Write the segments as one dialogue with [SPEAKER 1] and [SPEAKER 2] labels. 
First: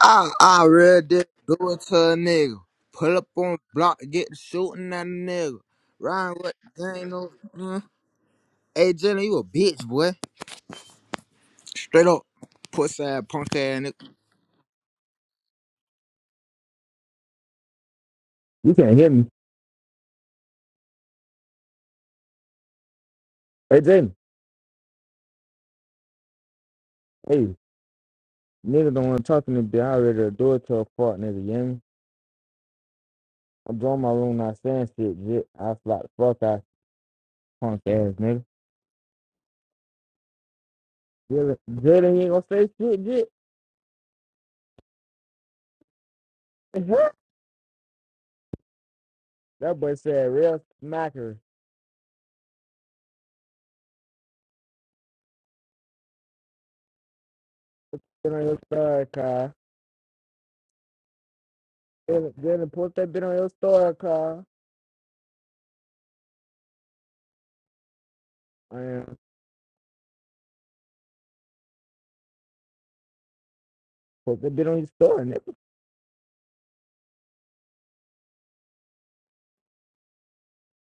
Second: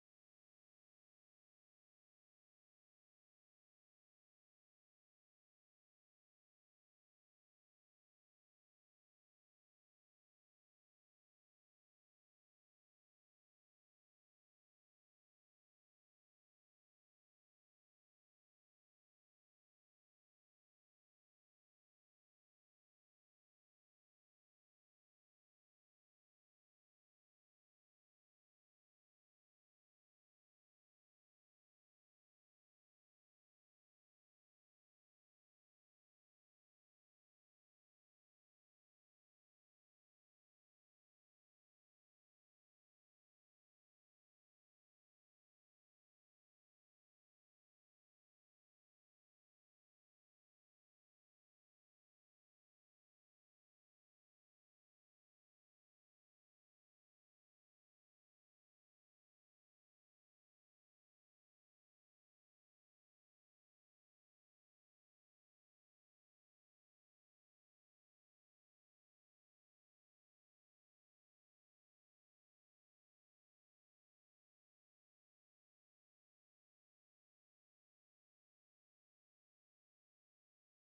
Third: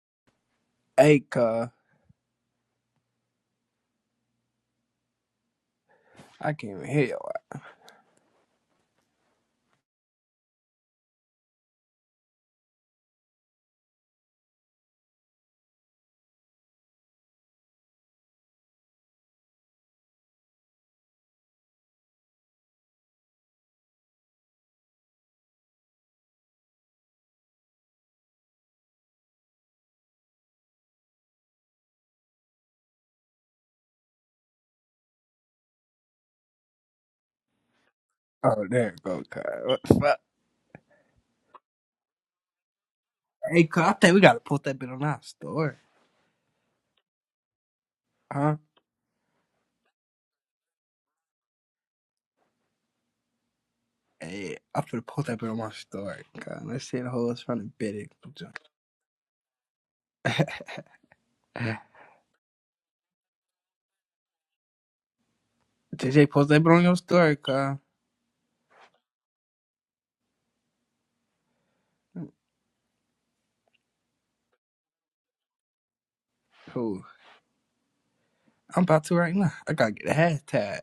[SPEAKER 1] I I read
[SPEAKER 2] Hey,
[SPEAKER 1] this, do
[SPEAKER 2] cuz.
[SPEAKER 1] it to a nigga. Pull up on block, get the shooting at a nigga. Ryan
[SPEAKER 2] I
[SPEAKER 1] with
[SPEAKER 2] can't even
[SPEAKER 1] the
[SPEAKER 2] hear
[SPEAKER 1] gang
[SPEAKER 2] you. all
[SPEAKER 1] no mm. Hey Jalen, you a bitch, boy. Straight up pussy ass punk ass nigga. You can't hear me. Hey, Jaden. Hey, nigga don't want to talk to me, bitch. I ready to do it to a fuck, nigga. You hear me? I'm drawing my room, not saying shit, jit. I slap the fuck out you, punk ass, nigga.
[SPEAKER 2] Oh, there it go, cuz. What the fuck?
[SPEAKER 1] Jalen, Jalen, he ain't gonna say shit, jit.
[SPEAKER 2] Hey, cuz, I think we gotta post that bit on our story. Huh?
[SPEAKER 1] that boy said real smacker.
[SPEAKER 2] Hey, I'm finna post that bit on my story, cuz. Let's see the hoes trying to bid it.
[SPEAKER 1] Get on your third, car. Jalen, Jalen, post that bit on your story, Carl.
[SPEAKER 2] JJ, post that bit on your story, cuz.
[SPEAKER 1] I am. Post that bit on your story, nigga.
[SPEAKER 2] Who? I'm about to right now. I gotta get a hashtag.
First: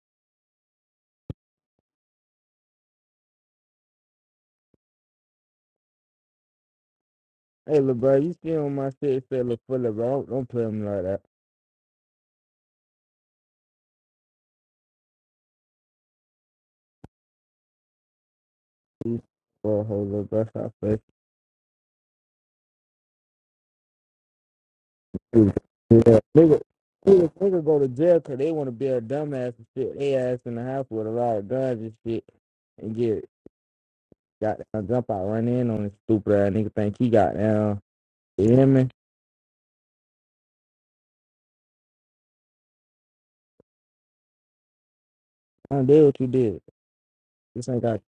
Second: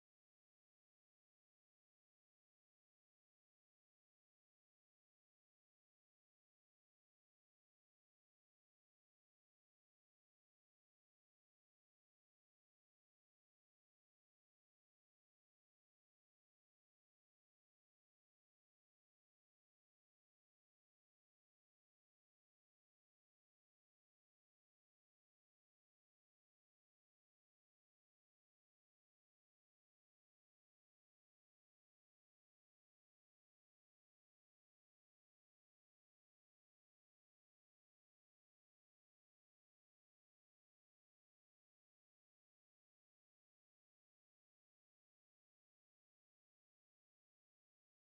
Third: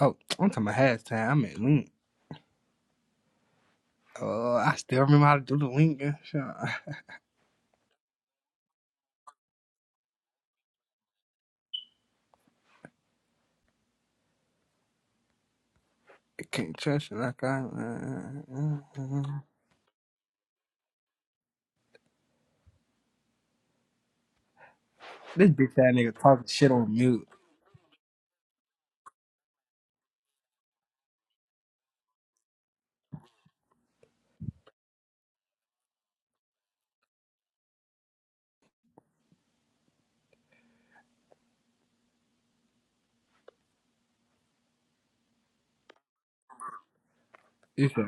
[SPEAKER 2] Oh, I'm talking about hashtag. I mean link. Oh, I still remember how to do the link and shit. I
[SPEAKER 1] Hey, look, bro, you see on my shit, say, look, full of, bro. Don't, don't play him like that.
[SPEAKER 2] can't trust you like I. uh, uh, uh,
[SPEAKER 1] He's
[SPEAKER 2] uh.
[SPEAKER 1] for a whole little bust out face. Yeah,
[SPEAKER 2] This bitch that nigga
[SPEAKER 1] nigga.
[SPEAKER 2] talking shit on mute.
[SPEAKER 1] Nigga, nigga go to jail 'cause they want to be a dumbass and shit. They ass in the house with a lot of guns and shit and get got down, jump out, run in on this stupid ass nigga. Think he got down. You hear me? I don't deal with what you did. This ain't
[SPEAKER 2] You
[SPEAKER 1] got.
[SPEAKER 2] feel me?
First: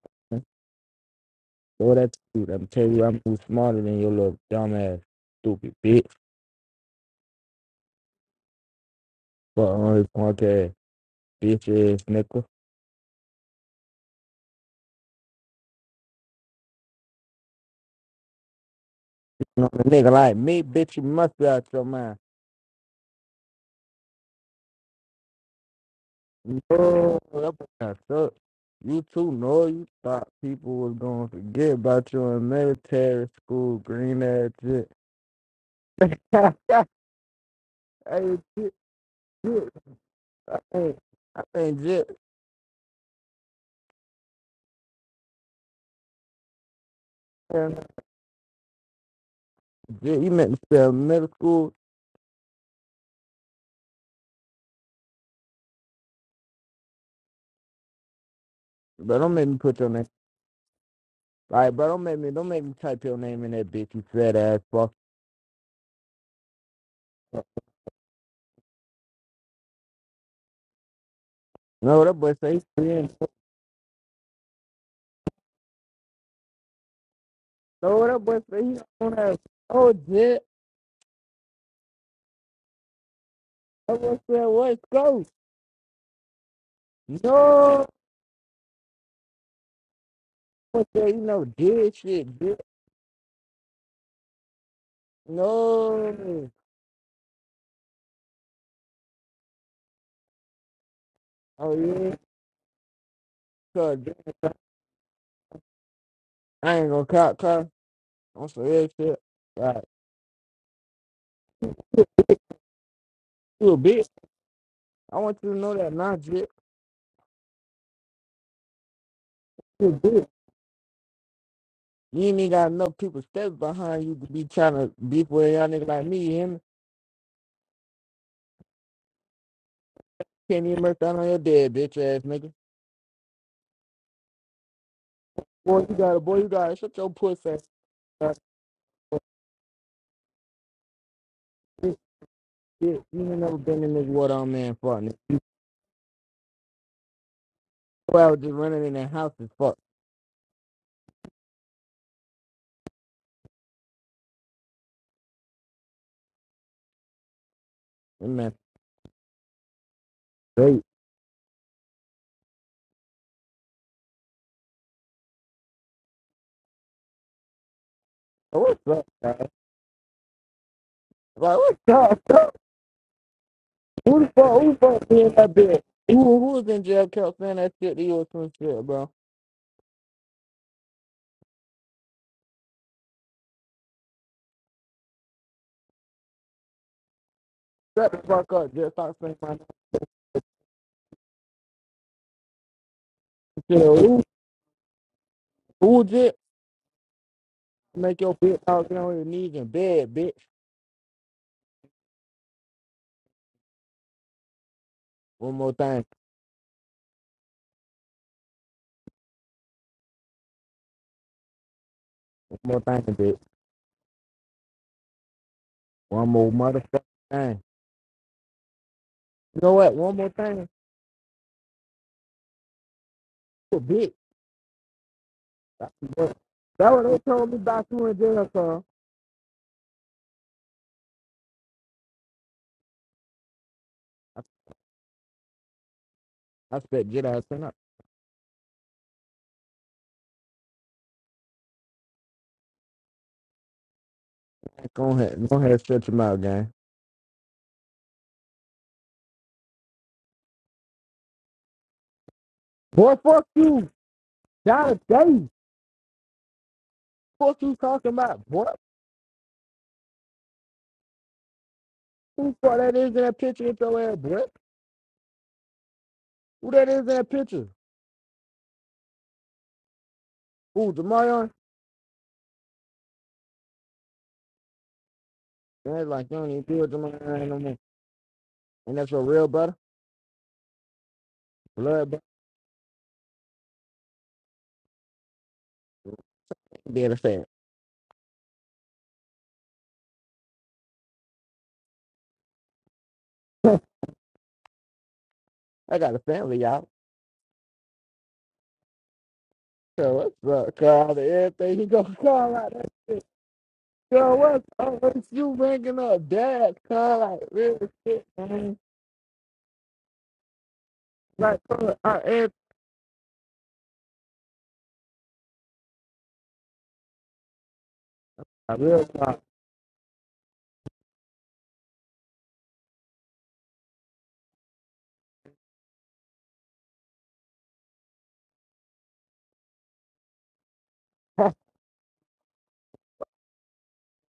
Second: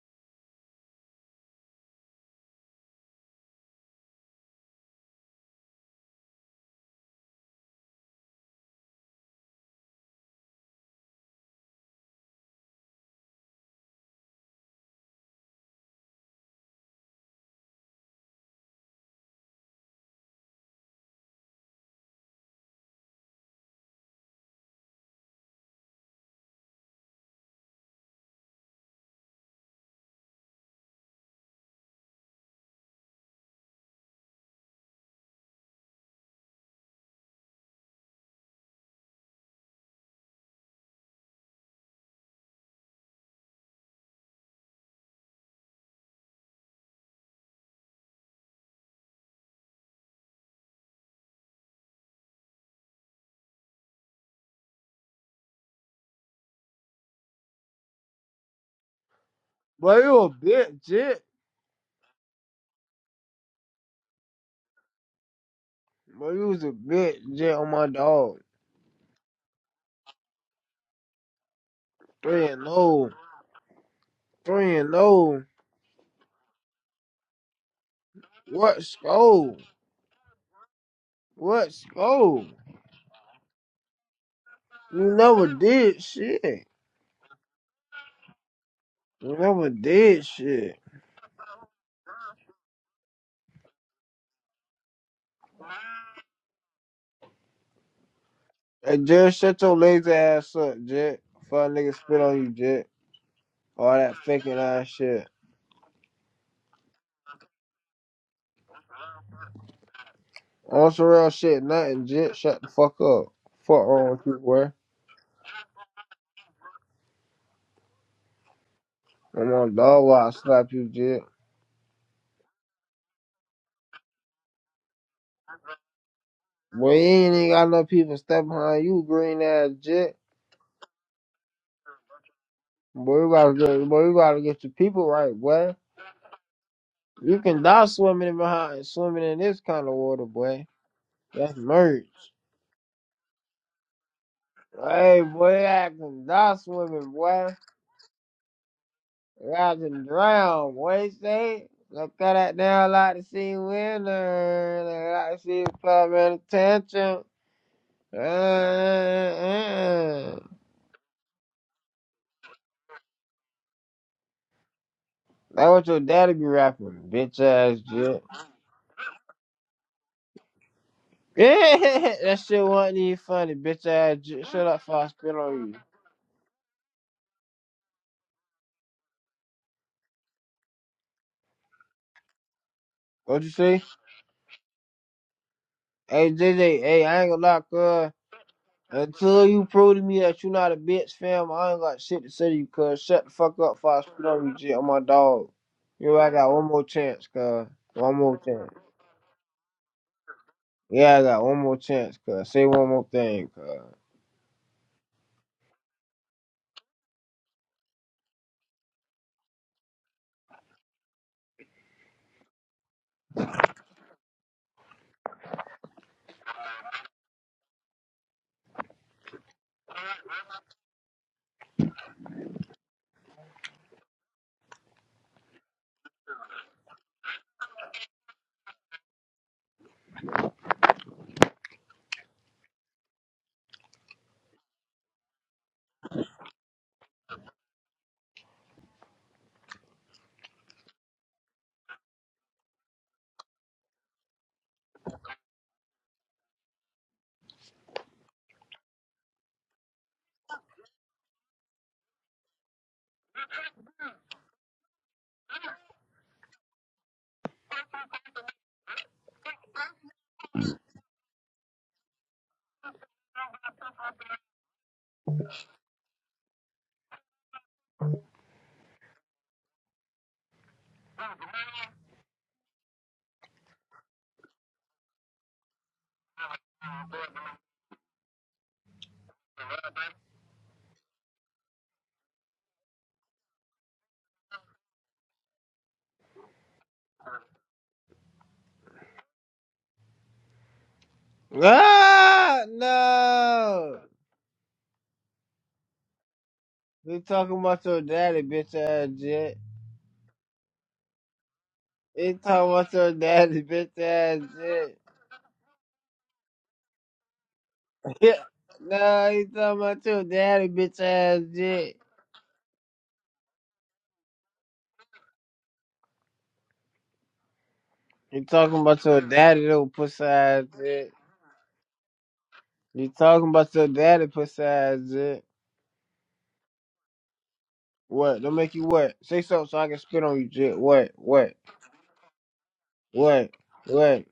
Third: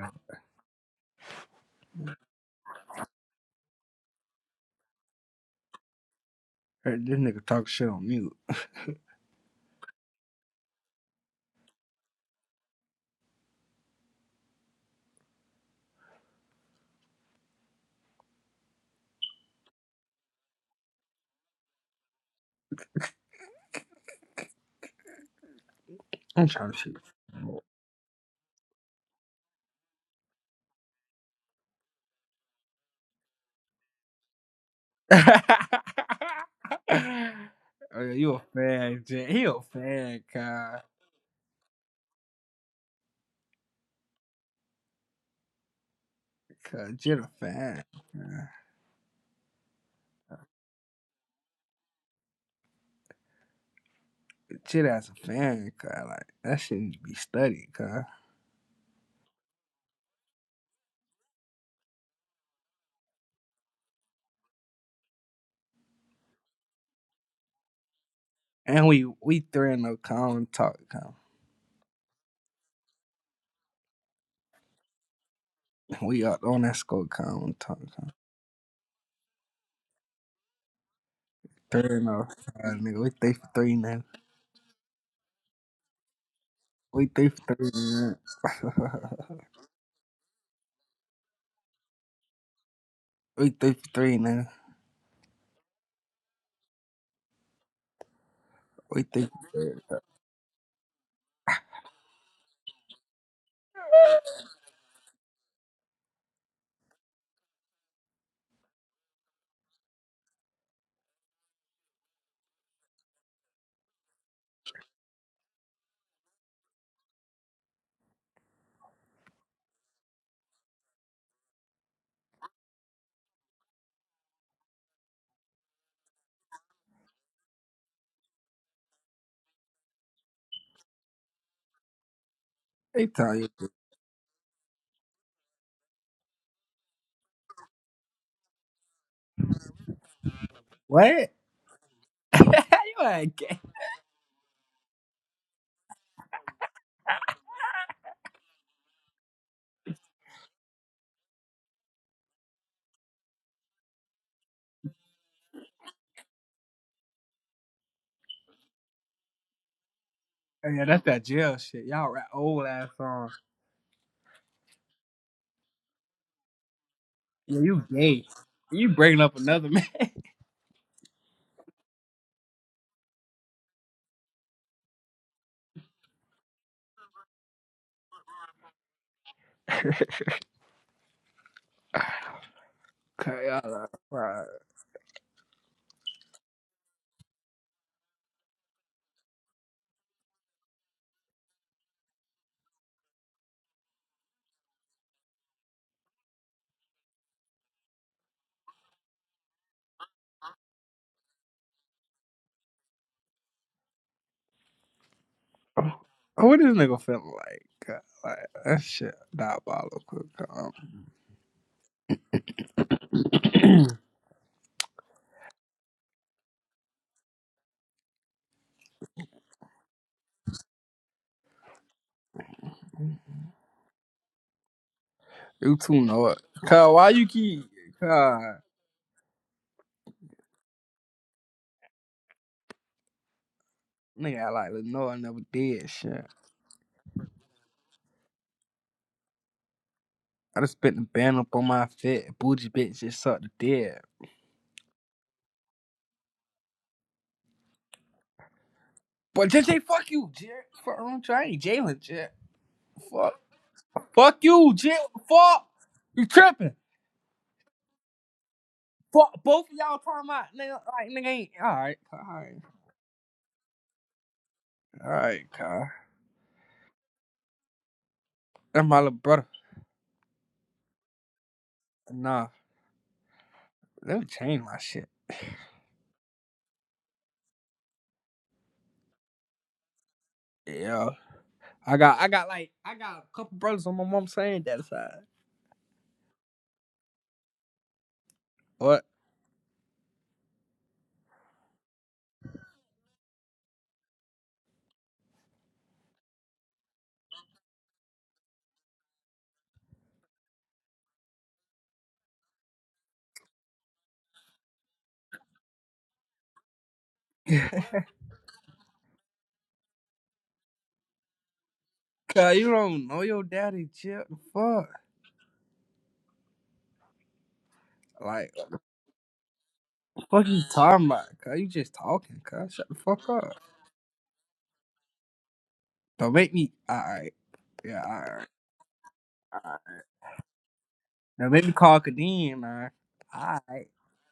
[SPEAKER 1] Throw that suit. I'm telling you, I'm too smarter than your little dumb ass, stupid bitch.
[SPEAKER 2] Hey, this nigga talk shit on mute.
[SPEAKER 1] But on his punk ass, bitch ass nigga. You know, a nigga like me, bitch, you must be out your mind.
[SPEAKER 2] I'm trying to shoot.
[SPEAKER 1] No, that boy got You too know you thought people was gonna forget about you in military school, green ass shit.
[SPEAKER 2] oh,
[SPEAKER 1] hey,
[SPEAKER 2] yeah, you a
[SPEAKER 1] shit,
[SPEAKER 2] fan, Jen. He a
[SPEAKER 1] shit.
[SPEAKER 2] fan,
[SPEAKER 1] I
[SPEAKER 2] cuz.
[SPEAKER 1] think, I think, shit,
[SPEAKER 2] Cuz Jen a fan.
[SPEAKER 1] man, shit, you meant to spell middle school,
[SPEAKER 2] Jen as a fan, cuz. Like, that shit need to be studied, cuz.
[SPEAKER 1] but don't make me put your
[SPEAKER 3] Boy,
[SPEAKER 1] name.
[SPEAKER 3] you a bitch, Jet.
[SPEAKER 1] All right, bro, don't make me don't make me type your name in that bitch, you fat ass fuck.
[SPEAKER 3] Boy, you was a bitch, Jet, on my dog.
[SPEAKER 2] And we we 3 and no common talk, cuz.
[SPEAKER 1] You know what that boy
[SPEAKER 3] Three
[SPEAKER 1] say
[SPEAKER 3] and
[SPEAKER 1] he's three
[SPEAKER 3] no.
[SPEAKER 1] and four.
[SPEAKER 3] Three and no.
[SPEAKER 2] We up on that score common talk,
[SPEAKER 1] No, what
[SPEAKER 2] cuz.
[SPEAKER 1] that boy say he
[SPEAKER 3] What
[SPEAKER 1] don't on that.
[SPEAKER 3] score?
[SPEAKER 1] Oh, did
[SPEAKER 3] What
[SPEAKER 2] 3 and no,
[SPEAKER 3] score?
[SPEAKER 2] uh, nigga. We 3 for 3
[SPEAKER 1] that
[SPEAKER 2] now.
[SPEAKER 1] boy said what's
[SPEAKER 3] You
[SPEAKER 1] go?
[SPEAKER 3] never did shit.
[SPEAKER 2] We 3 for 3
[SPEAKER 1] No,
[SPEAKER 2] now.
[SPEAKER 3] You never did
[SPEAKER 1] That
[SPEAKER 3] shit.
[SPEAKER 1] boy said you know did shit, did
[SPEAKER 2] we 3 for 3 now.
[SPEAKER 1] no.
[SPEAKER 3] Hey,
[SPEAKER 2] We 3
[SPEAKER 3] Jet, shut
[SPEAKER 2] for 3.
[SPEAKER 3] your lazy ass up, Jet. Fuck
[SPEAKER 1] Oh
[SPEAKER 3] nigga
[SPEAKER 1] yeah,
[SPEAKER 3] spit on you, Jet. All
[SPEAKER 1] cause
[SPEAKER 3] that faking ass shit.
[SPEAKER 1] I ain't gonna cop car. I'm so real shit. Right,
[SPEAKER 3] On some real shit, nothing, Jet. Shut the fuck up.
[SPEAKER 1] you a
[SPEAKER 3] Fuck
[SPEAKER 1] bitch.
[SPEAKER 3] wrong with you, boy.
[SPEAKER 1] I want you to know that nah, shit.
[SPEAKER 3] I'm on
[SPEAKER 1] You a
[SPEAKER 3] dog
[SPEAKER 1] bitch.
[SPEAKER 3] while I slap you, Jet.
[SPEAKER 1] You ain't even got enough people steps behind you to be trying to beef with y'all nigga like me. You hear me?
[SPEAKER 3] Boy, you ain't even got no people step behind you, green ass, Jet.
[SPEAKER 1] Can't even murk down on your dead bitch ass nigga.
[SPEAKER 2] They
[SPEAKER 3] Boy, we
[SPEAKER 2] tell you,
[SPEAKER 3] gotta get, boy, we gotta get the people right, boy.
[SPEAKER 1] Boy, you got it. Boy, you got it. Shut your
[SPEAKER 3] You
[SPEAKER 1] puss ass.
[SPEAKER 3] can die swimming
[SPEAKER 1] up.
[SPEAKER 3] in behind, swimming in this kind of water, boy.
[SPEAKER 2] what?
[SPEAKER 3] That's
[SPEAKER 1] This
[SPEAKER 3] merge.
[SPEAKER 2] How
[SPEAKER 1] shit.
[SPEAKER 2] you
[SPEAKER 1] You ain't
[SPEAKER 2] like?
[SPEAKER 1] never been in this water on man fuck. nigga.
[SPEAKER 3] Hey, boy, I can die swimming, boy.
[SPEAKER 1] You I was just running in that house and
[SPEAKER 3] I
[SPEAKER 1] fuck.
[SPEAKER 3] can drown, boy. Say, look at that down like to see winner, like to see coming attention. Uh,
[SPEAKER 1] That man
[SPEAKER 3] uh, uh.
[SPEAKER 2] Oh,
[SPEAKER 1] straight.
[SPEAKER 2] yeah, that's that jail shit. Y'all rap old ass songs.
[SPEAKER 3] That what your daddy be rapping, bitch
[SPEAKER 2] Yeah,
[SPEAKER 3] ass
[SPEAKER 2] you gay.
[SPEAKER 3] jit.
[SPEAKER 1] Oh, what's
[SPEAKER 2] You
[SPEAKER 1] up,
[SPEAKER 2] bringing up
[SPEAKER 1] guys?
[SPEAKER 2] another man.
[SPEAKER 1] Like, what's up? What's
[SPEAKER 3] that
[SPEAKER 1] up?
[SPEAKER 3] shit wasn't even funny, bitch ass
[SPEAKER 1] Who the
[SPEAKER 3] jit.
[SPEAKER 1] fuck?
[SPEAKER 3] Shut
[SPEAKER 1] Who the
[SPEAKER 3] up, before I
[SPEAKER 1] fuck be in
[SPEAKER 3] spit
[SPEAKER 1] that
[SPEAKER 3] on you.
[SPEAKER 1] bitch? Who, who was in jail kept saying that shit to you or some shit, bro?
[SPEAKER 2] okay,
[SPEAKER 3] What you
[SPEAKER 2] y'all
[SPEAKER 3] say?
[SPEAKER 2] like, right.
[SPEAKER 3] Hey J J, hey, I ain't gonna lie,
[SPEAKER 1] Shut
[SPEAKER 3] cuz.
[SPEAKER 1] the fuck up. Just stop saying
[SPEAKER 3] Until
[SPEAKER 1] my name.
[SPEAKER 3] you prove to me that you not a bitch, fam, I ain't got shit to say to you, cuz. Shut the fuck up
[SPEAKER 1] Shit.
[SPEAKER 3] before I
[SPEAKER 1] Who,
[SPEAKER 3] spit on you, J. I'm my dog.
[SPEAKER 1] who
[SPEAKER 3] You know, I
[SPEAKER 1] just
[SPEAKER 3] got one more chance, cuz. One
[SPEAKER 1] make your
[SPEAKER 3] more
[SPEAKER 1] bitch
[SPEAKER 3] chance.
[SPEAKER 1] out there on your knees in bed, bitch?
[SPEAKER 3] Yeah, I got one more chance, cuz. Say one more thing, cuz.
[SPEAKER 1] One more
[SPEAKER 2] Oh,
[SPEAKER 1] thing.
[SPEAKER 2] What this nigga feeling like? God, Like that shit diabolical. Um,
[SPEAKER 1] One more thing, bitch. One more motherfucking thing. You know what? One more thing. Bitch.
[SPEAKER 2] you
[SPEAKER 1] That's
[SPEAKER 2] two know it. Cause
[SPEAKER 1] what
[SPEAKER 2] why
[SPEAKER 1] they
[SPEAKER 2] you
[SPEAKER 1] told me
[SPEAKER 2] keep
[SPEAKER 1] back when we did jail
[SPEAKER 2] cause
[SPEAKER 1] for. I,
[SPEAKER 2] nigga I like Lenore I never did shit.
[SPEAKER 1] I said, get out. Son. I-
[SPEAKER 2] I just spent the band up on my fit. Bougie bitch just sucked the dead.
[SPEAKER 1] Go ahead. Go ahead. and Shut your mouth, gang.
[SPEAKER 2] But J J, fuck you, Jared. Fuck wrong with you. I ain't Jalen, J.
[SPEAKER 1] Boy,
[SPEAKER 2] Fuck.
[SPEAKER 1] fuck you.
[SPEAKER 2] Fuck you, Jit.
[SPEAKER 1] John Day.
[SPEAKER 2] Fuck. You tripping.
[SPEAKER 1] Fuck you talking about, boy.
[SPEAKER 2] Fuck. Both of y'all talking about nigga, like nigga ain't. Alright, alright.
[SPEAKER 1] Who fuck that is in that picture with your ass, boy?
[SPEAKER 2] Alright, Kyle.
[SPEAKER 1] Who that is in that picture?
[SPEAKER 2] That's my little brother.
[SPEAKER 1] Who, Jamarion?
[SPEAKER 2] Nah, let me change my shit.
[SPEAKER 1] That's like, you don't even deal with Jamarion no more. And that's your real brother?
[SPEAKER 2] Yeah. I
[SPEAKER 1] Blood
[SPEAKER 2] got,
[SPEAKER 1] brother?
[SPEAKER 2] I got like, I got a couple brothers on my mom's saying that side.
[SPEAKER 1] Be in the
[SPEAKER 2] What?
[SPEAKER 3] Ah, no!
[SPEAKER 1] I got a family, y'all.
[SPEAKER 3] We talking about your daddy, bitch ass jet.
[SPEAKER 1] So what's up, Carl? Everything you go
[SPEAKER 3] He talking
[SPEAKER 1] call out that
[SPEAKER 3] about
[SPEAKER 1] shit.
[SPEAKER 3] your daddy, bitch
[SPEAKER 1] Yo,
[SPEAKER 3] ass
[SPEAKER 1] what's
[SPEAKER 3] jet.
[SPEAKER 1] the is you bringing up dad? Cause like real shit, man.
[SPEAKER 3] no, he talking about your daddy, bitch ass
[SPEAKER 1] Like, cuz,
[SPEAKER 3] jet.
[SPEAKER 1] I, it,
[SPEAKER 2] Cause you don't know your daddy, Chip. fuck?
[SPEAKER 3] You
[SPEAKER 2] Like,
[SPEAKER 1] I
[SPEAKER 3] talking about
[SPEAKER 1] real
[SPEAKER 3] your
[SPEAKER 1] talk.
[SPEAKER 3] daddy little pussy
[SPEAKER 2] what the fuck you
[SPEAKER 3] ass
[SPEAKER 2] talking
[SPEAKER 3] it.
[SPEAKER 2] about? Cause you just talking, cuz. Shut the
[SPEAKER 3] You
[SPEAKER 2] fuck
[SPEAKER 3] talking
[SPEAKER 2] up.
[SPEAKER 3] about your daddy pussy ass it.
[SPEAKER 2] Don't make me. Alright. Yeah,
[SPEAKER 3] What?
[SPEAKER 2] alright.
[SPEAKER 3] Don't make you what? Say something so
[SPEAKER 2] Alright.
[SPEAKER 3] I can spit on you, jit. What?
[SPEAKER 2] Now
[SPEAKER 3] What?
[SPEAKER 2] make me call Kadeem, man.
[SPEAKER 3] What?
[SPEAKER 2] Alright.
[SPEAKER 3] What?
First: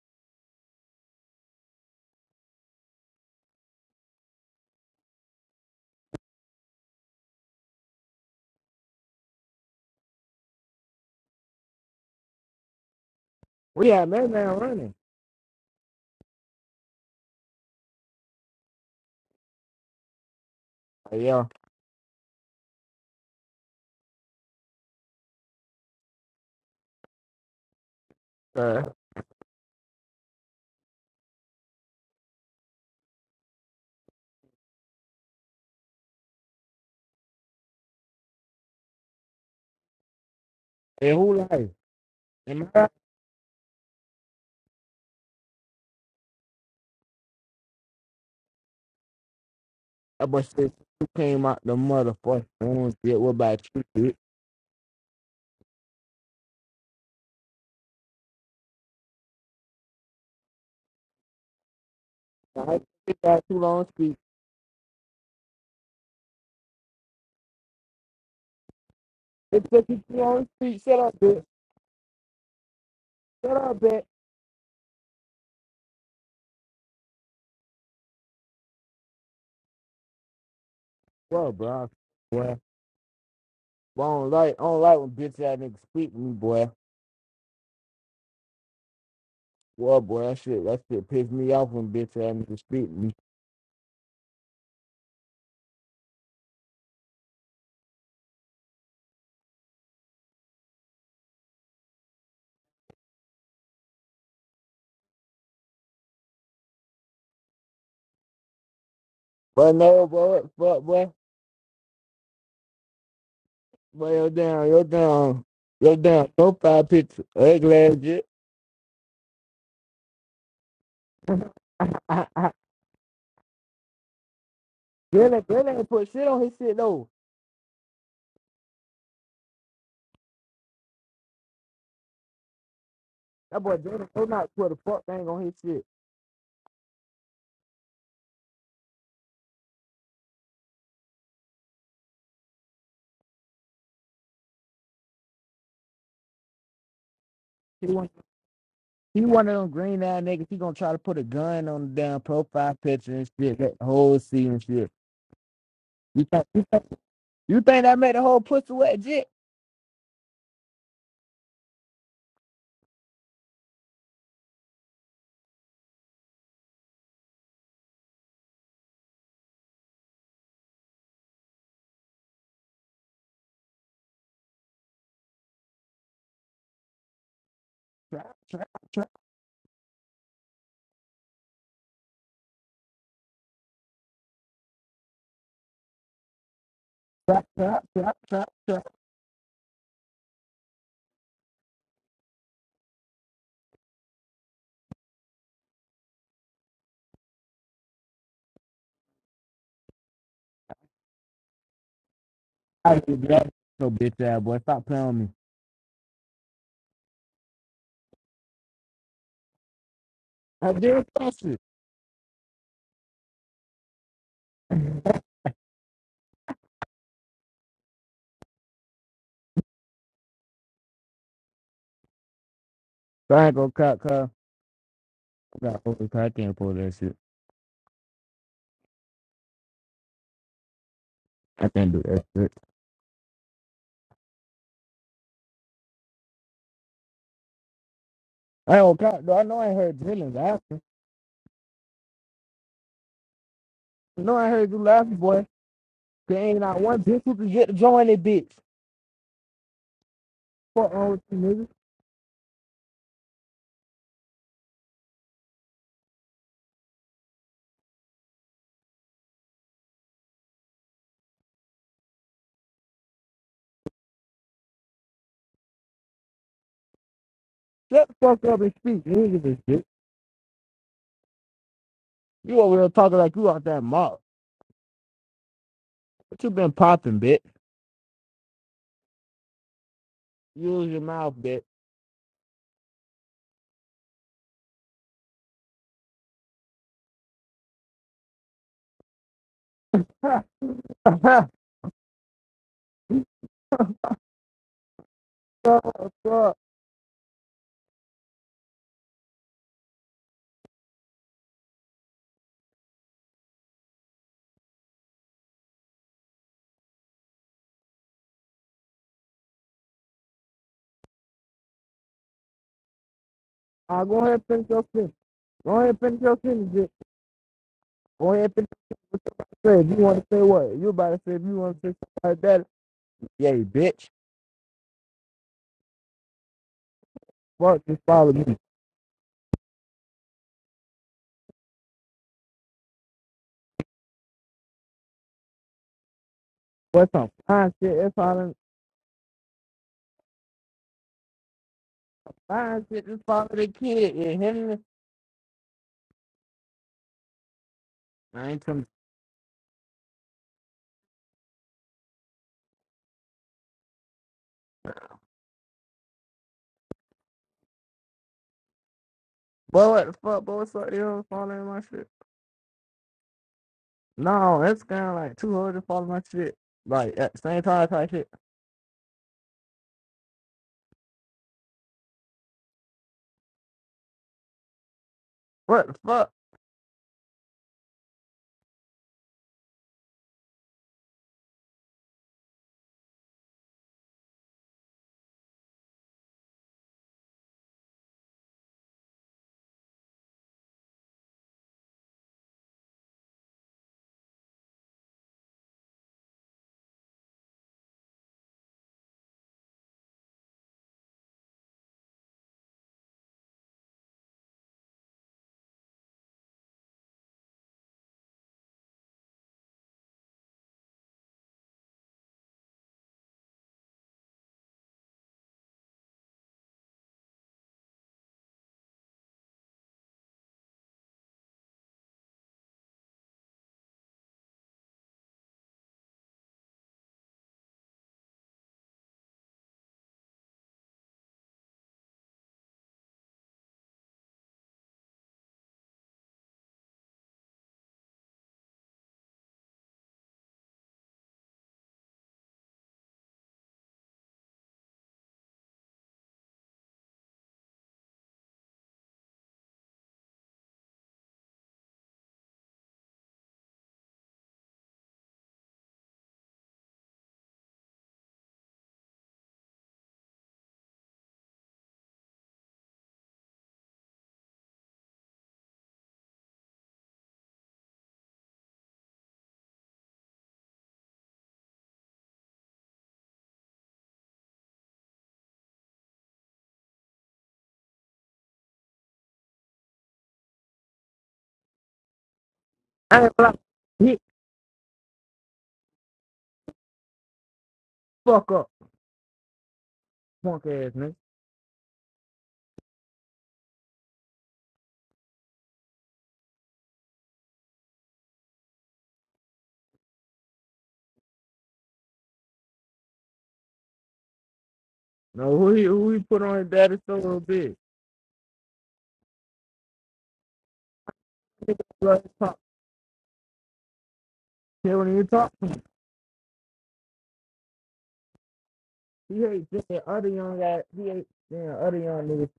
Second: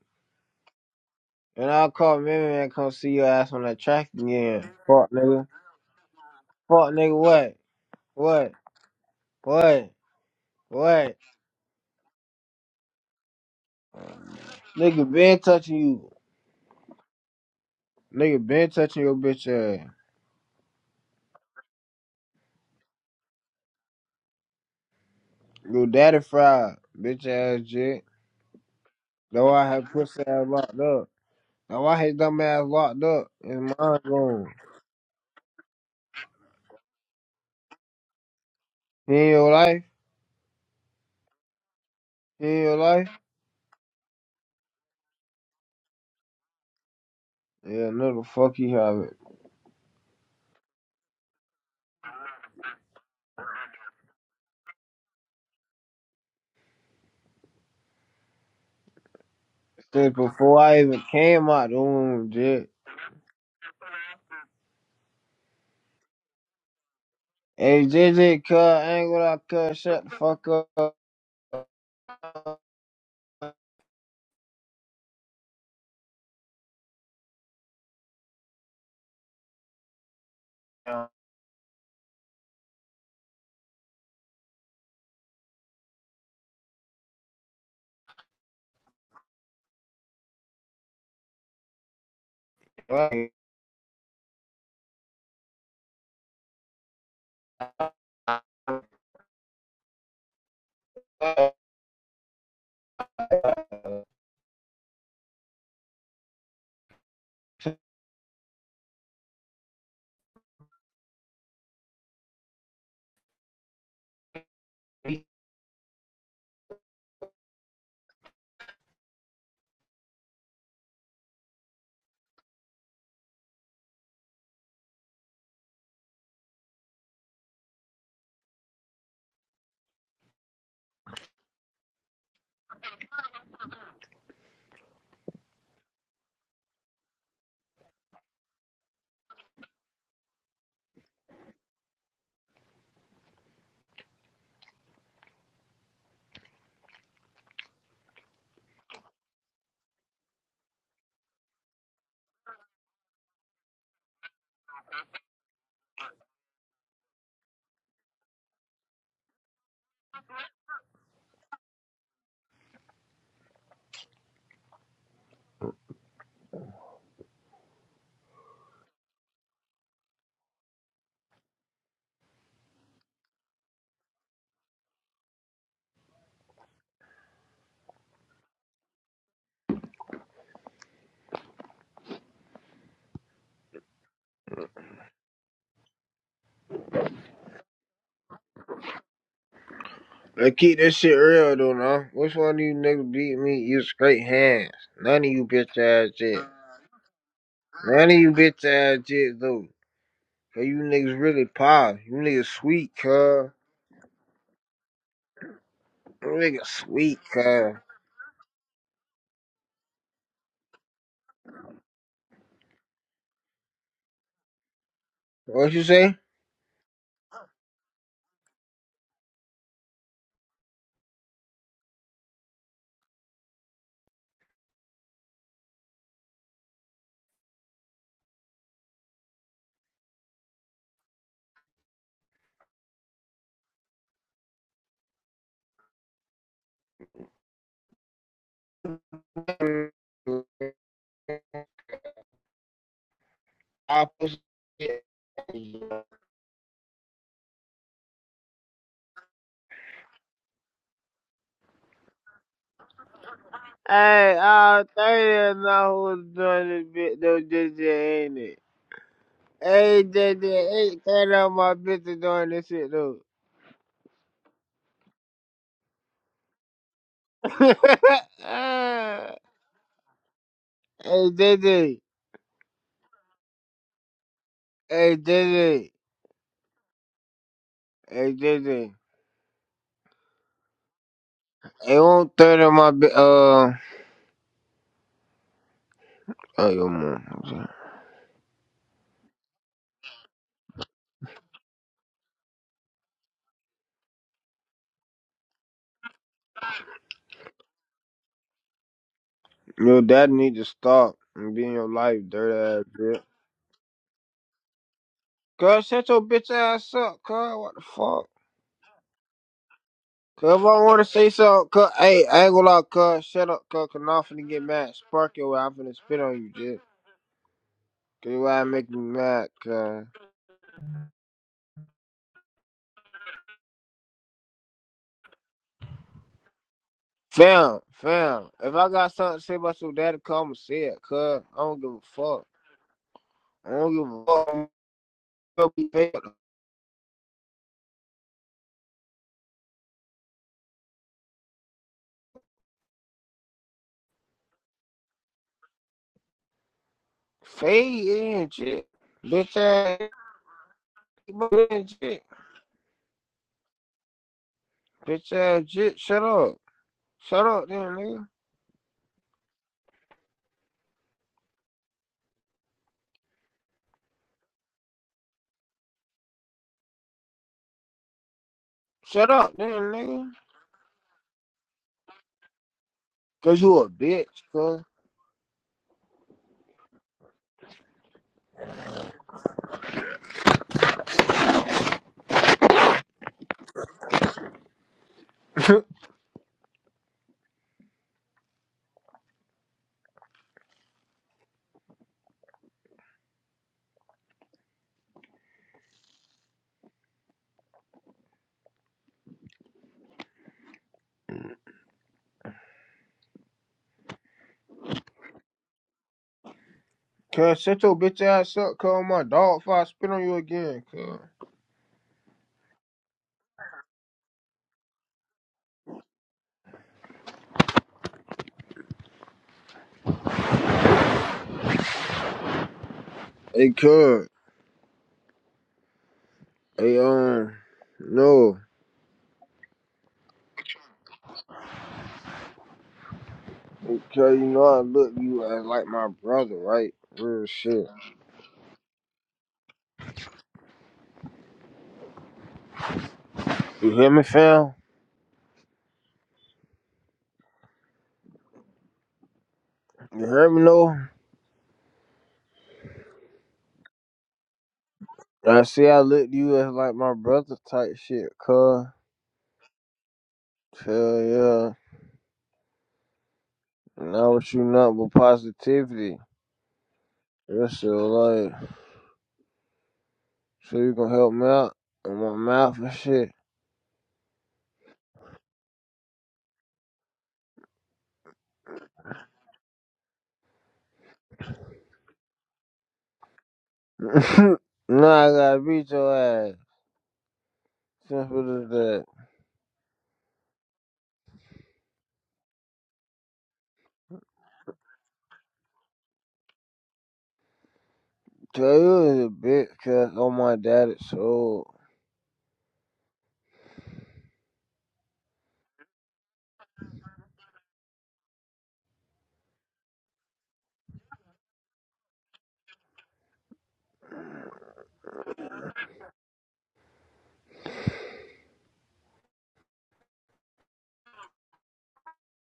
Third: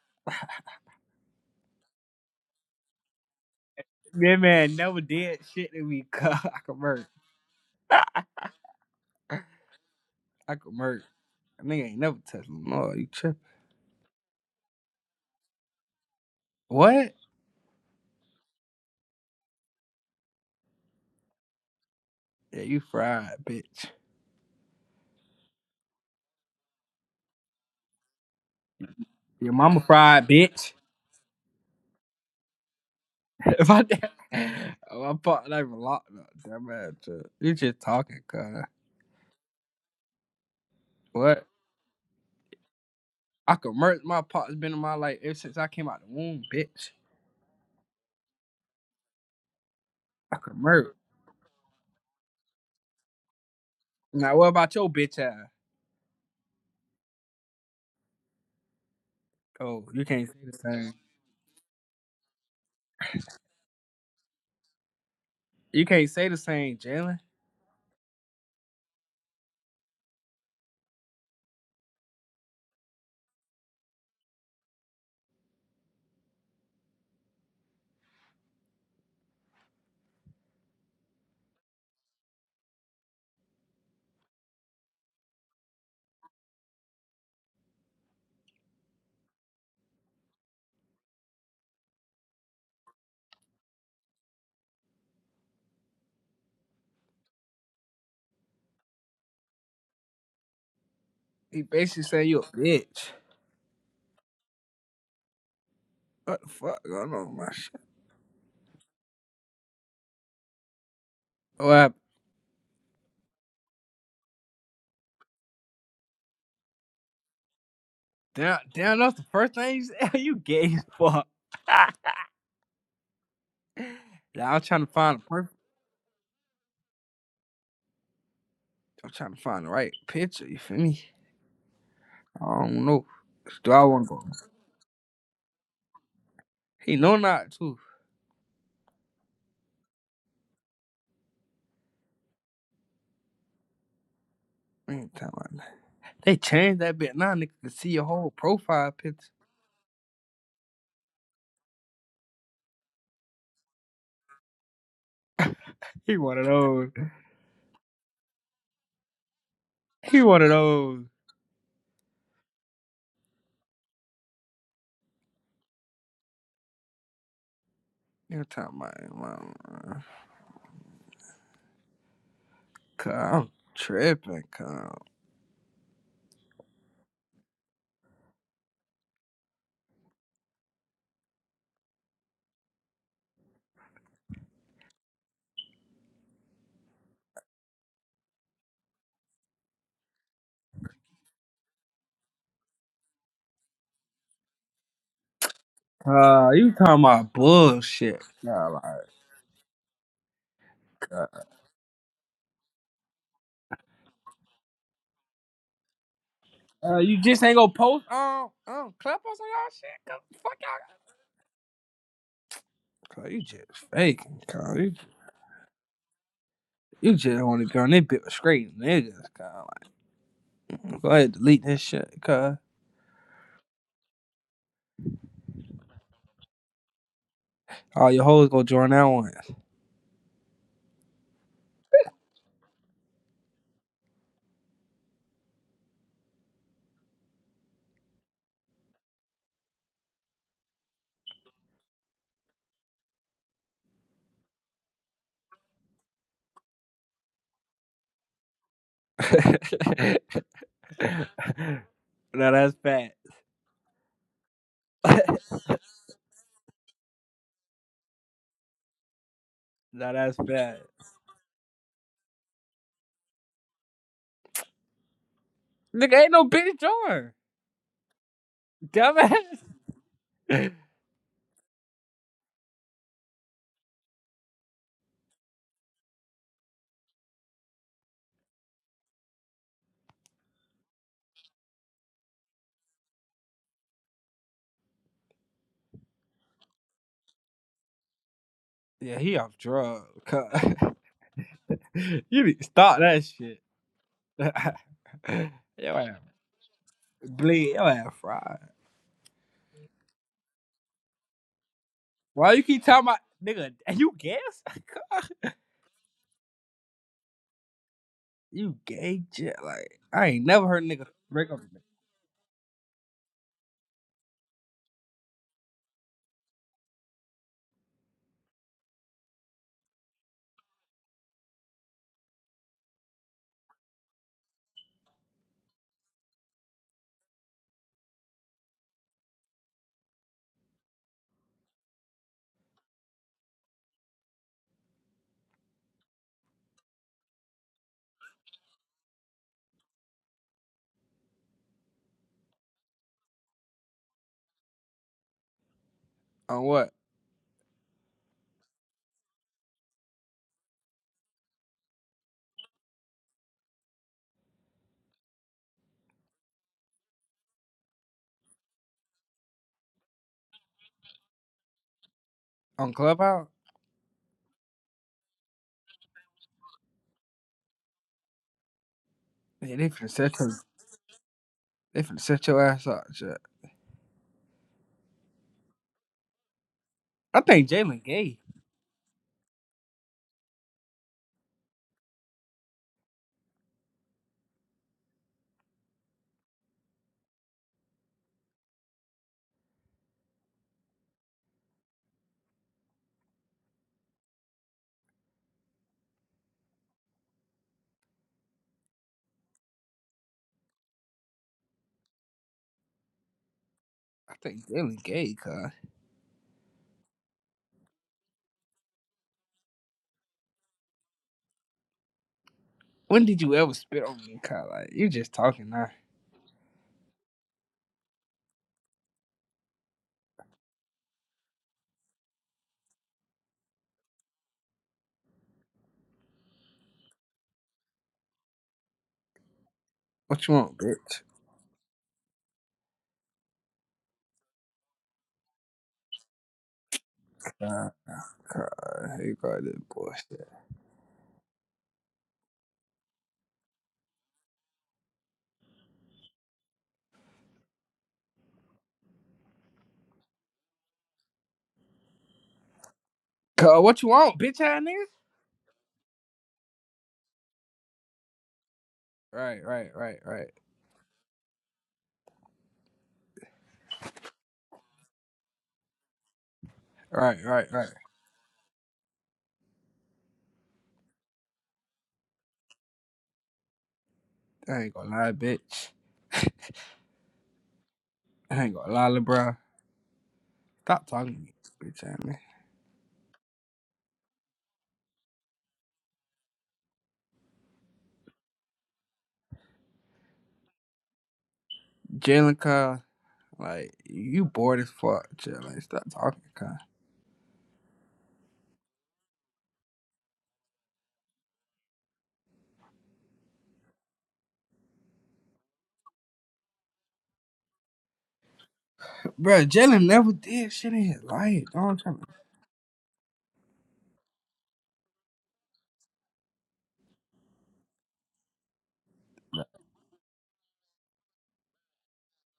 [SPEAKER 3] And I'll call Mimi and come see your ass on that track
[SPEAKER 2] That
[SPEAKER 3] again.
[SPEAKER 2] man never
[SPEAKER 3] Fuck
[SPEAKER 2] did
[SPEAKER 3] nigga.
[SPEAKER 2] shit to me. cuz. I could
[SPEAKER 3] Fuck
[SPEAKER 2] murk.
[SPEAKER 3] nigga what? What? What?
[SPEAKER 2] I could murk.
[SPEAKER 3] What?
[SPEAKER 2] That Nigga ain't never touched me. No, you tripping.
[SPEAKER 1] We had that man running.
[SPEAKER 3] Nigga been touching you.
[SPEAKER 2] What?
[SPEAKER 3] Nigga been touching your bitch ass.
[SPEAKER 1] Like, yo,
[SPEAKER 2] Yeah, you fried, bitch.
[SPEAKER 3] Your daddy fried, bitch ass jit.
[SPEAKER 1] cuz,
[SPEAKER 2] Your
[SPEAKER 3] Though I
[SPEAKER 2] mama
[SPEAKER 3] have pussy
[SPEAKER 2] fried,
[SPEAKER 3] ass
[SPEAKER 2] bitch.
[SPEAKER 3] locked up. Now why his dumb ass locked up? His
[SPEAKER 2] if I
[SPEAKER 3] mind
[SPEAKER 2] did,
[SPEAKER 3] gone.
[SPEAKER 2] my partner even locked up. Damn man, trip. You just talking, cuz.
[SPEAKER 3] He in your life?
[SPEAKER 1] and who
[SPEAKER 2] What?
[SPEAKER 1] like?
[SPEAKER 3] He
[SPEAKER 1] And
[SPEAKER 3] in your
[SPEAKER 1] my
[SPEAKER 3] life?
[SPEAKER 2] I could murk. My partner's been in my life ever since I came out the womb, bitch.
[SPEAKER 3] Yeah, no, the fuck he have it.
[SPEAKER 1] uh,
[SPEAKER 2] I
[SPEAKER 1] but
[SPEAKER 2] could
[SPEAKER 1] shit,
[SPEAKER 2] murk.
[SPEAKER 1] you came out the motherfucking room. Shit, what about you, bitch?
[SPEAKER 2] Now, what about your bitch ass? Oh, you
[SPEAKER 3] Since
[SPEAKER 2] can't say the
[SPEAKER 3] before I
[SPEAKER 2] same.
[SPEAKER 3] even came out the womb, J.
[SPEAKER 1] I took out too long to speak.
[SPEAKER 2] You can't say the same, Jalen.
[SPEAKER 3] Hey, JJ, cuz, I ain't gonna
[SPEAKER 1] It
[SPEAKER 3] cuz,
[SPEAKER 1] took you
[SPEAKER 3] shut the
[SPEAKER 1] too long
[SPEAKER 3] fuck
[SPEAKER 1] to speak.
[SPEAKER 3] up.
[SPEAKER 1] Shut up, bitch. Shut up, bitch. Well, bro, boy, boy, I don't like, I don't like when bitch ass niggas speak to me, boy. Well, boy, that shit, that shit pissed me off when bitch ass niggas speak to me.
[SPEAKER 2] He basically said you a bitch. What the fuck going on, man?
[SPEAKER 1] But no, boy, boy, boy,
[SPEAKER 2] Well,
[SPEAKER 1] boy, you're down, you're down, you're down. Profile picture, ugly ass shit.
[SPEAKER 2] damn, damn, that's the first thing you said. you gay as fuck. now
[SPEAKER 1] Jalen,
[SPEAKER 2] I'm trying to find the perfect.
[SPEAKER 1] Jalen ain't put shit on his shit though.
[SPEAKER 2] I'm trying to find the right picture. You feel me? I don't know.
[SPEAKER 1] That
[SPEAKER 2] Do
[SPEAKER 1] boy
[SPEAKER 2] I want
[SPEAKER 1] Jalen
[SPEAKER 2] to go?
[SPEAKER 1] will not put a fuck thing on his shit.
[SPEAKER 2] He know not too. We ain't talking about that. They changed that bit now. Nigga can
[SPEAKER 1] He
[SPEAKER 2] see your
[SPEAKER 1] one,
[SPEAKER 2] whole profile
[SPEAKER 1] he
[SPEAKER 2] picture.
[SPEAKER 1] one of them green eyed niggas. He gonna try to put a gun on the damn profile picture and shit. That whole scene and shit.
[SPEAKER 2] He
[SPEAKER 1] You
[SPEAKER 2] one
[SPEAKER 1] think
[SPEAKER 2] of those.
[SPEAKER 1] you think that made the whole pussy wet, jit?
[SPEAKER 2] He one of those. You talking about? man, Cause I'm tripping. Cause
[SPEAKER 1] Trap, trap, trap, trap, trap, trap, trap.
[SPEAKER 3] Let's keep this shit real, though, now. Which one of you niggas beat me? You straight hands. None of you bitch ass shit.
[SPEAKER 2] uh, you talking about
[SPEAKER 3] None of
[SPEAKER 2] bullshit?
[SPEAKER 3] you bitch
[SPEAKER 2] Nah,
[SPEAKER 3] ass
[SPEAKER 2] like,
[SPEAKER 3] shit, though. Cause you niggas really pop. You niggas sweet,
[SPEAKER 1] I get
[SPEAKER 3] cuz.
[SPEAKER 1] that. So bitch ass boy, stop playing with me.
[SPEAKER 3] You niggas
[SPEAKER 2] Uh, you
[SPEAKER 3] sweet,
[SPEAKER 2] just ain't gonna
[SPEAKER 3] cuz.
[SPEAKER 2] post um um clip us on y'all shit. Cause fuck y'all.
[SPEAKER 1] I did that shit.
[SPEAKER 2] Cause you just faking. Cause you,
[SPEAKER 3] What you say?
[SPEAKER 2] you just want to go on that bit with straight niggas. Cause like, go ahead delete this shit. Cause
[SPEAKER 1] So I ain't gonna cop, cuz. got over goddamn pull that shit.
[SPEAKER 2] all your hoes gonna join that one.
[SPEAKER 1] I can't do that shit. I don't count, though. I know I heard Dylan laughing?
[SPEAKER 3] I
[SPEAKER 1] I know
[SPEAKER 3] posted
[SPEAKER 1] I heard you
[SPEAKER 3] it.
[SPEAKER 1] laughing, boy. There ain't not one bitch who can get to join it, bitch. Fuck all with you, nigga.
[SPEAKER 2] Now that's bad.
[SPEAKER 3] Hey, all three of us know who's doing this bit though this shit, ain't it? Hey,
[SPEAKER 2] Now
[SPEAKER 3] J
[SPEAKER 2] that's
[SPEAKER 3] J,
[SPEAKER 2] bad.
[SPEAKER 3] ain't three of my bitches doing this shit though.
[SPEAKER 2] Nigga ain't no bitch join.
[SPEAKER 1] Shut the fuck up and speak. nigga. This give
[SPEAKER 2] Dumbass.
[SPEAKER 1] shit.
[SPEAKER 3] hey, J J,
[SPEAKER 1] You over there talking like you out that mouth.
[SPEAKER 3] hey, J J,
[SPEAKER 1] What you been popping, bitch?
[SPEAKER 3] hey, J J,
[SPEAKER 1] Use your mouth, bitch.
[SPEAKER 3] it won't third of my bi- uh. Oh, yo, mom.
[SPEAKER 2] yeah, he off drugs. Cause
[SPEAKER 1] fuck,
[SPEAKER 2] you need to stop that shit. Yo ass
[SPEAKER 1] fuck.
[SPEAKER 2] bleed. Yo ass fried.
[SPEAKER 3] Your dad need to stop and be in your life,
[SPEAKER 2] Why you
[SPEAKER 3] dirty
[SPEAKER 2] keep
[SPEAKER 3] ass
[SPEAKER 2] talking about
[SPEAKER 3] bitch.
[SPEAKER 2] nigga? And you guess?
[SPEAKER 3] Girl, shut your bitch ass up, girl. What the fuck?
[SPEAKER 2] you gay shit. Like I ain't
[SPEAKER 3] Cause
[SPEAKER 2] never
[SPEAKER 3] if I
[SPEAKER 2] heard
[SPEAKER 3] want to
[SPEAKER 2] nigga
[SPEAKER 3] say
[SPEAKER 2] break up
[SPEAKER 3] something,
[SPEAKER 2] with me.
[SPEAKER 3] cause, hey, I ain't gonna lie, cuz, shut up, cuz, cause
[SPEAKER 1] I'll
[SPEAKER 3] I'm
[SPEAKER 1] go ahead and
[SPEAKER 3] finna get
[SPEAKER 1] finish your
[SPEAKER 3] mad.
[SPEAKER 1] sentence.
[SPEAKER 3] Spark your way, I'm
[SPEAKER 1] Go ahead
[SPEAKER 3] finna
[SPEAKER 1] and
[SPEAKER 3] spit
[SPEAKER 1] finish
[SPEAKER 3] on
[SPEAKER 1] your
[SPEAKER 3] you,
[SPEAKER 1] sentence,
[SPEAKER 3] dude.
[SPEAKER 1] bitch.
[SPEAKER 3] Cause
[SPEAKER 1] Go
[SPEAKER 3] you
[SPEAKER 1] ahead and
[SPEAKER 3] why
[SPEAKER 1] finish
[SPEAKER 3] make me mad,
[SPEAKER 1] your sentence. You
[SPEAKER 3] cuz.
[SPEAKER 1] want to say what? You about to say if you want to say something like that. Yay, bitch.
[SPEAKER 3] Fam,
[SPEAKER 1] Fuck, just follow me.
[SPEAKER 3] fam, if I got something to say about your daddy, cuz, I'ma say it, cuz. I don't give a fuck. I don't give a fuck. I'm gonna be fade
[SPEAKER 1] What's some fine shit? It's falling fine shit. Just follow the kid and him. me.
[SPEAKER 2] On what?
[SPEAKER 3] fade
[SPEAKER 1] I
[SPEAKER 3] in,
[SPEAKER 1] ain't come.
[SPEAKER 3] shit. Bitch ass, bitch ass, shit. Bitch ass, shit, shut up. Shut up, then, nigga.
[SPEAKER 1] Boy, what the fuck, boy? What's up? You know, following my shit.
[SPEAKER 2] On Clubhouse?
[SPEAKER 1] No, it's kind of like two hoes just follow my shit. Like at the same time, type shit.
[SPEAKER 3] Shut up, then,
[SPEAKER 2] Yeah, they finna
[SPEAKER 3] nigga.
[SPEAKER 2] set your they finna set your ass up. Shit.
[SPEAKER 3] Cause you a bitch, cuz.
[SPEAKER 1] What the fuck?
[SPEAKER 2] I think Jalen gay. I think Jalen gay. Cause
[SPEAKER 3] Cuz, shut your bitch ass up, cuz. My dog if I spit on you again, cuz.
[SPEAKER 2] when did you ever spit on me? Cause like you just talking now.
[SPEAKER 3] Hey, cuz. Hey, um, no.
[SPEAKER 2] What you want, bitch?
[SPEAKER 3] Hey, cuz, you know I look you as like my brother, right? Real shit.
[SPEAKER 2] Nah, Cause you got this bullshit.
[SPEAKER 3] You hear me, fam? You hear me, no?
[SPEAKER 2] Cause what you want, bitch? ass nigga.
[SPEAKER 3] I see I look you as like my brother type shit, cuz.
[SPEAKER 2] Right, right, right, right,
[SPEAKER 3] Hell yeah. And I was you nothing but positivity.
[SPEAKER 2] right, right,
[SPEAKER 3] That's
[SPEAKER 2] right.
[SPEAKER 3] so like, so you gonna help me out in my mouth and shit.
[SPEAKER 2] I ain't gonna lie, bitch. I ain't gonna lie, LeBron. Stop talking to me, bitch ass man.
[SPEAKER 1] I ain't like hit
[SPEAKER 3] nah, I gotta beat your ass.
[SPEAKER 1] fuck
[SPEAKER 3] Simple
[SPEAKER 1] up,
[SPEAKER 3] as that.
[SPEAKER 1] punk ass nigga.
[SPEAKER 2] Jalen Kyle, like you bored as fuck, Jalen. Stop talking, Kyle.
[SPEAKER 3] Taylor is a bitch ass on my dad's soul.
[SPEAKER 1] No, who he who he put on his daddy so little big.
[SPEAKER 2] Bro, Jalen never did shit in his life.
[SPEAKER 1] Nigga,
[SPEAKER 2] Don't try
[SPEAKER 1] bro, he
[SPEAKER 2] to
[SPEAKER 1] talk. Shit, when he talk, he hate seeing other young guys. He hate seeing other young niggas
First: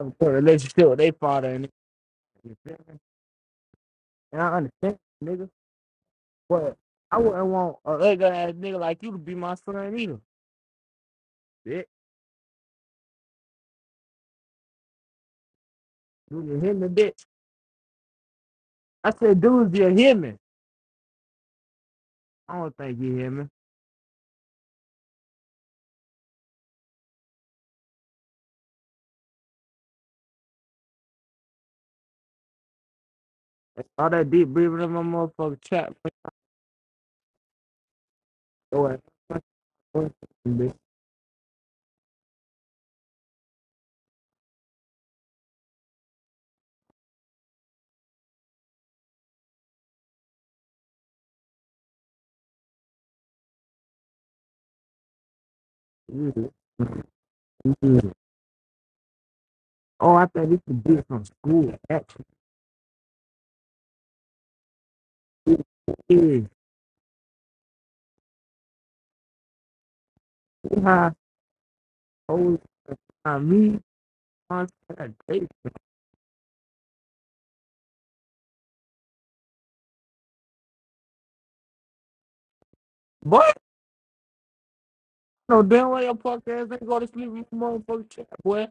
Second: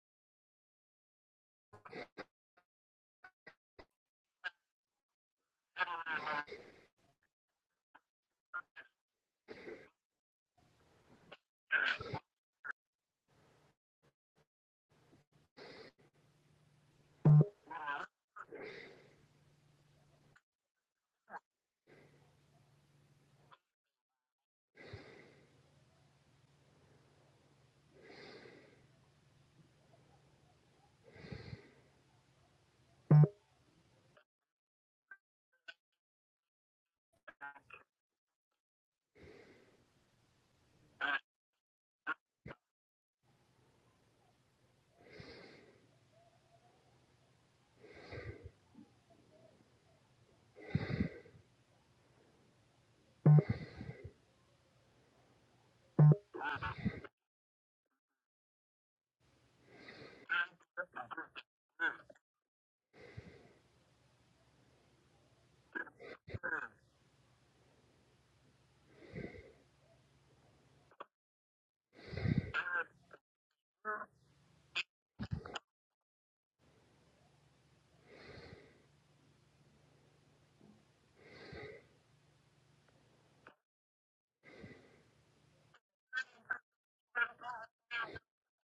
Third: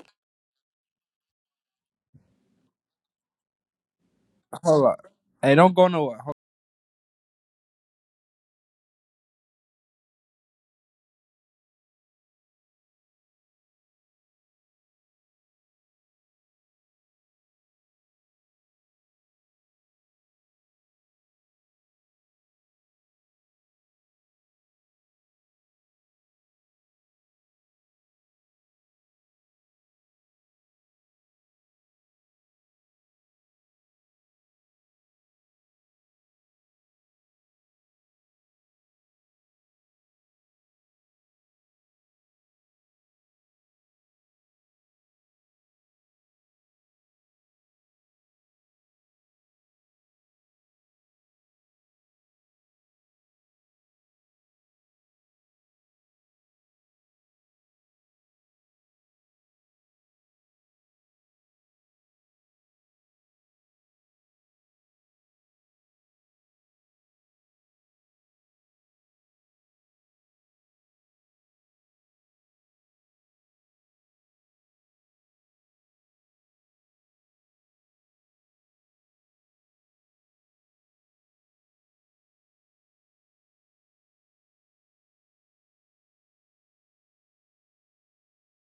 [SPEAKER 1] have a relationship with their father and. nigga. You feel me? And I
[SPEAKER 2] hold
[SPEAKER 1] understand,
[SPEAKER 2] up.
[SPEAKER 1] nigga.
[SPEAKER 2] Hey, don't go nowhere. Hold
[SPEAKER 1] But I wouldn't want a ugly ass nigga like you to be my son either. Bitch, do you hear me, bitch? I said, dude, you hear me? I don't think you hear me. All that deep breathing in my motherfucking trap. Oh, I Mhm. Mhm. Oh, I think this could be from school. Actually, it is. See How old are me? i Boy, no damn way your punk ain't go to sleep in my motherfucking trap, boy.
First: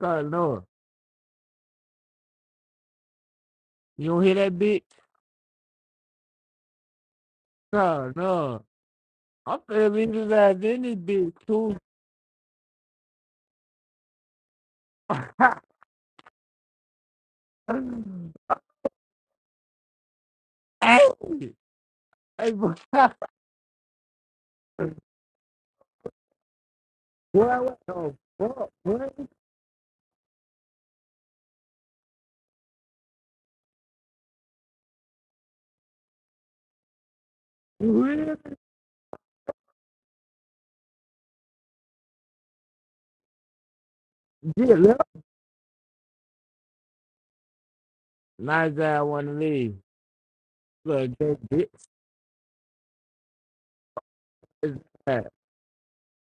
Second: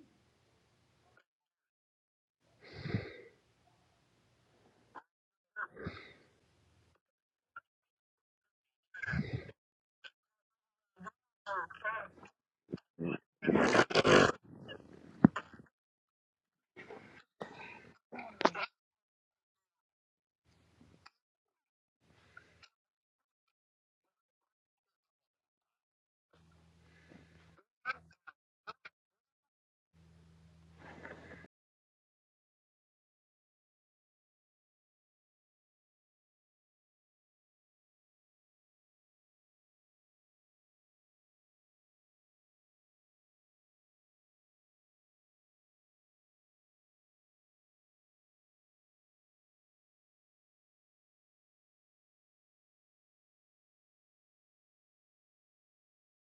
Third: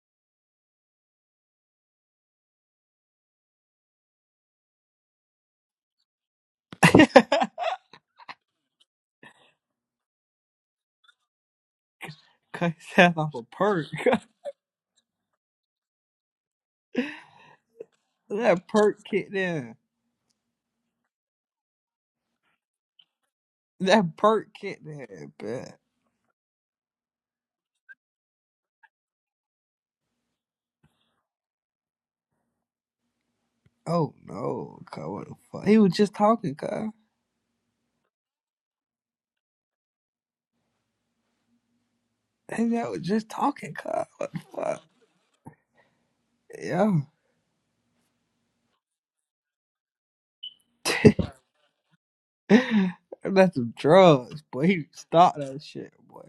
[SPEAKER 1] God, no. You don't hear that bitch? God, no. I'm feeling leave his any in bitch too.
[SPEAKER 2] Cut his ass off a perk. that perk kicked in.
[SPEAKER 1] hey, hey, boy, boy,
[SPEAKER 2] That perk kicked in, but
[SPEAKER 1] what the fuck, boy?
[SPEAKER 2] oh no, cuz what the fuck? He was just talking, cuz.
[SPEAKER 1] You really?
[SPEAKER 2] His ass was just talking, cuz. What the
[SPEAKER 1] Get
[SPEAKER 2] fuck?
[SPEAKER 1] left. Nice ass wanna leave. Look, that bitch
[SPEAKER 2] Yeah. That's some drugs, boy.
[SPEAKER 1] is
[SPEAKER 2] He
[SPEAKER 1] bad.
[SPEAKER 2] stopped that shit, boy.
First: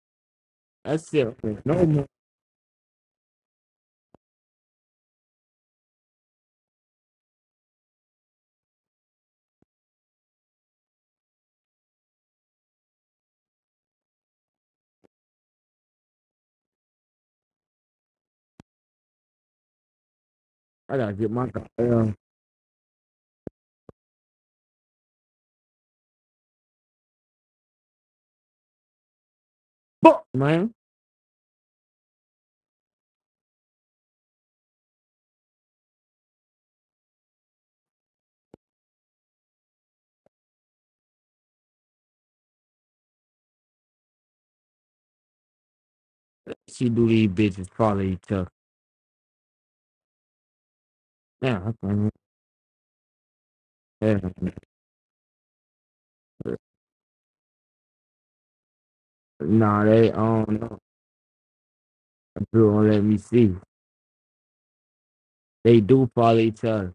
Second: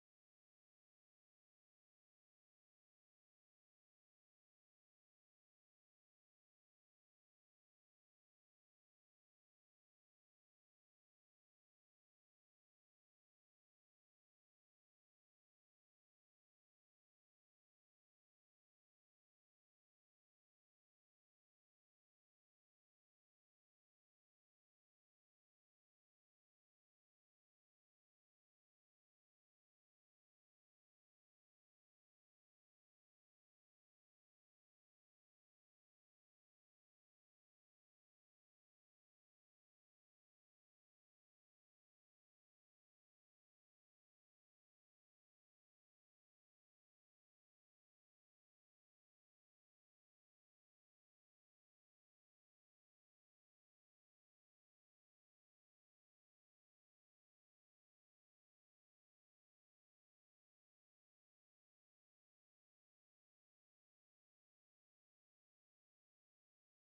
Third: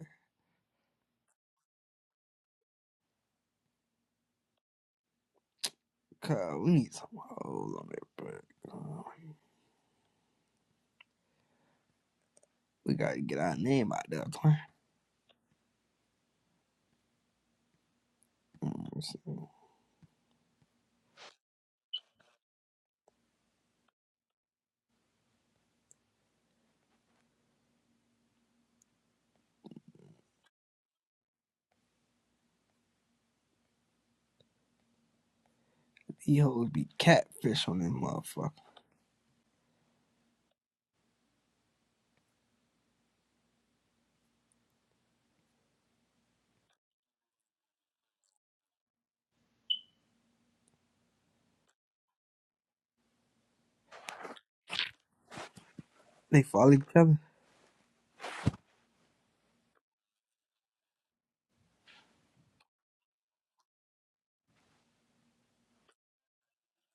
[SPEAKER 1] That's it. No more.
[SPEAKER 2] Cause we need some hoes on there, but uh, we gotta get our name out there, twin. Mm, so
[SPEAKER 1] I gotta get my goddamn fuck, man.
[SPEAKER 2] These hoes be catfish on them motherfucker.
[SPEAKER 1] She do these bitches follow each other. Yeah, yeah.
[SPEAKER 2] They follow each other.
[SPEAKER 1] Nah, they don't know. don't let me see. They do follow each other.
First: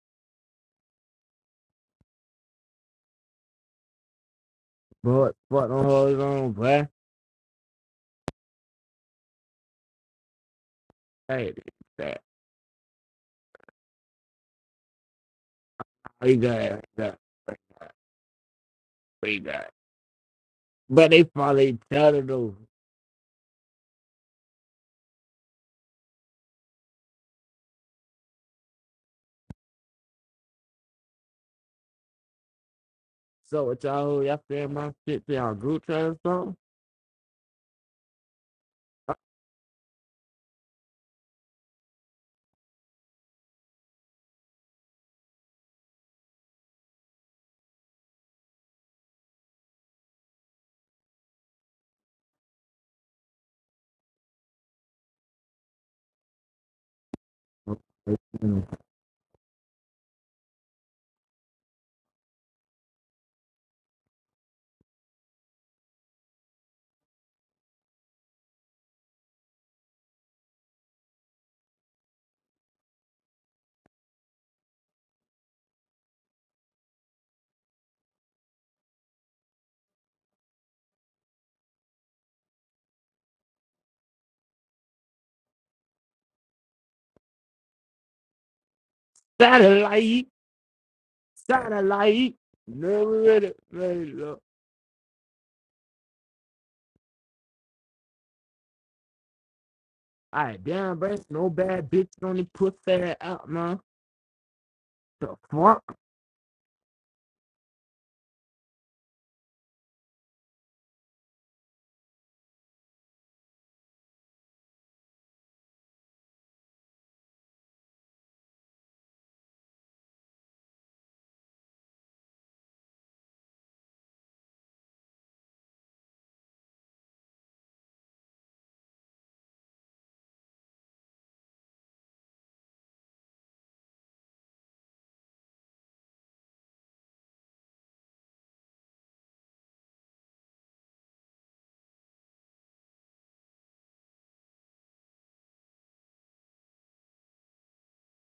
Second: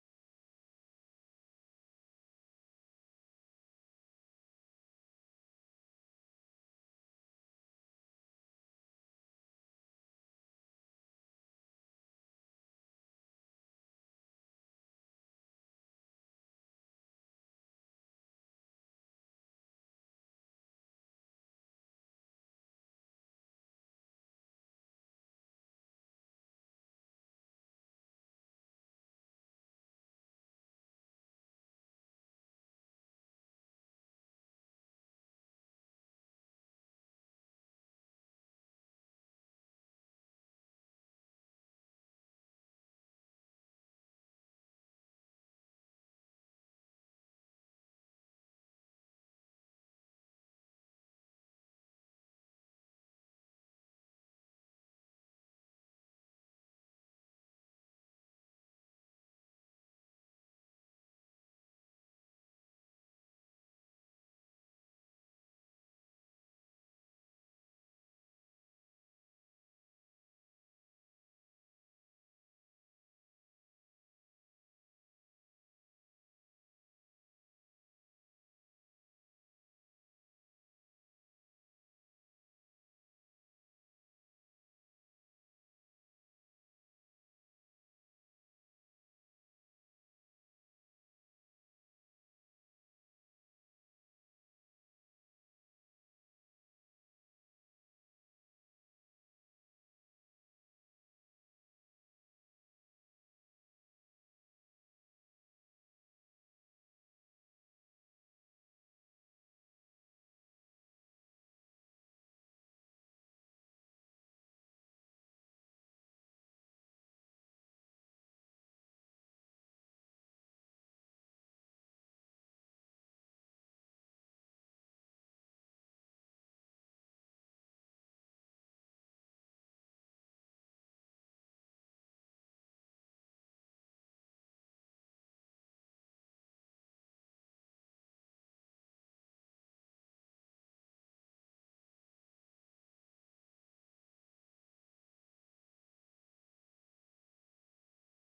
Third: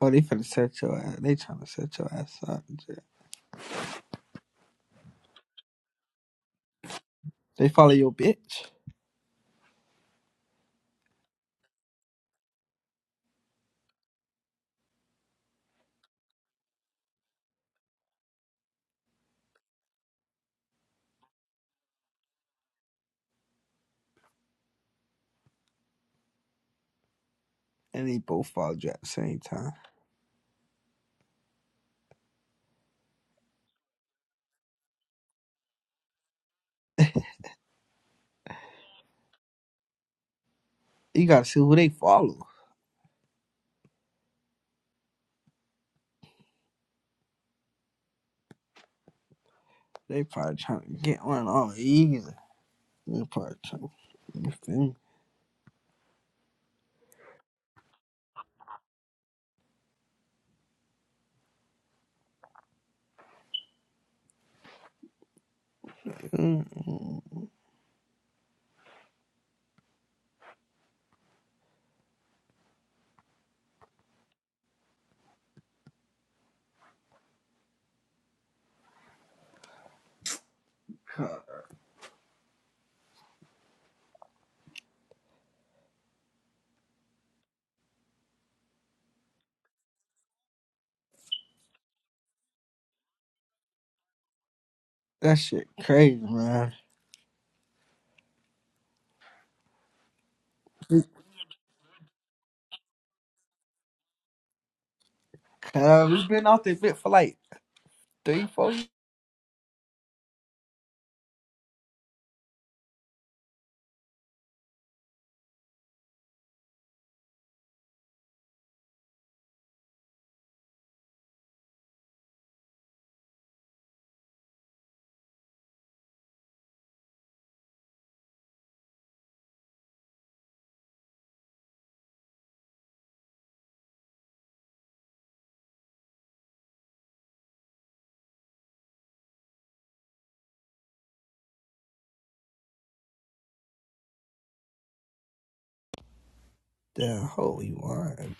[SPEAKER 2] Oh, they finna set your ass. They tryna set your ass up. Jack.
[SPEAKER 1] But fuck them hoes on, boy.
[SPEAKER 2] They follow your bitch,
[SPEAKER 1] Hey, Praise God. God. Praise God. But they probably tattered over.
[SPEAKER 2] and they both follow you at the same time.
[SPEAKER 1] So what y'all y'all feel my shit to y'all group chat or
[SPEAKER 2] You gotta see who they follow. They probably tryna get one on easy. They probably tryna. You feel me?
[SPEAKER 1] something?
[SPEAKER 2] Mm, mm.
[SPEAKER 1] Satellite, satellite, never ready, ready look.
[SPEAKER 2] That shit crazy, man.
[SPEAKER 1] Alright, damn, bro, no bad bitch on the pussy out, man. The fuck?
[SPEAKER 2] Cause we been out there bit for like three, four years. the holy one.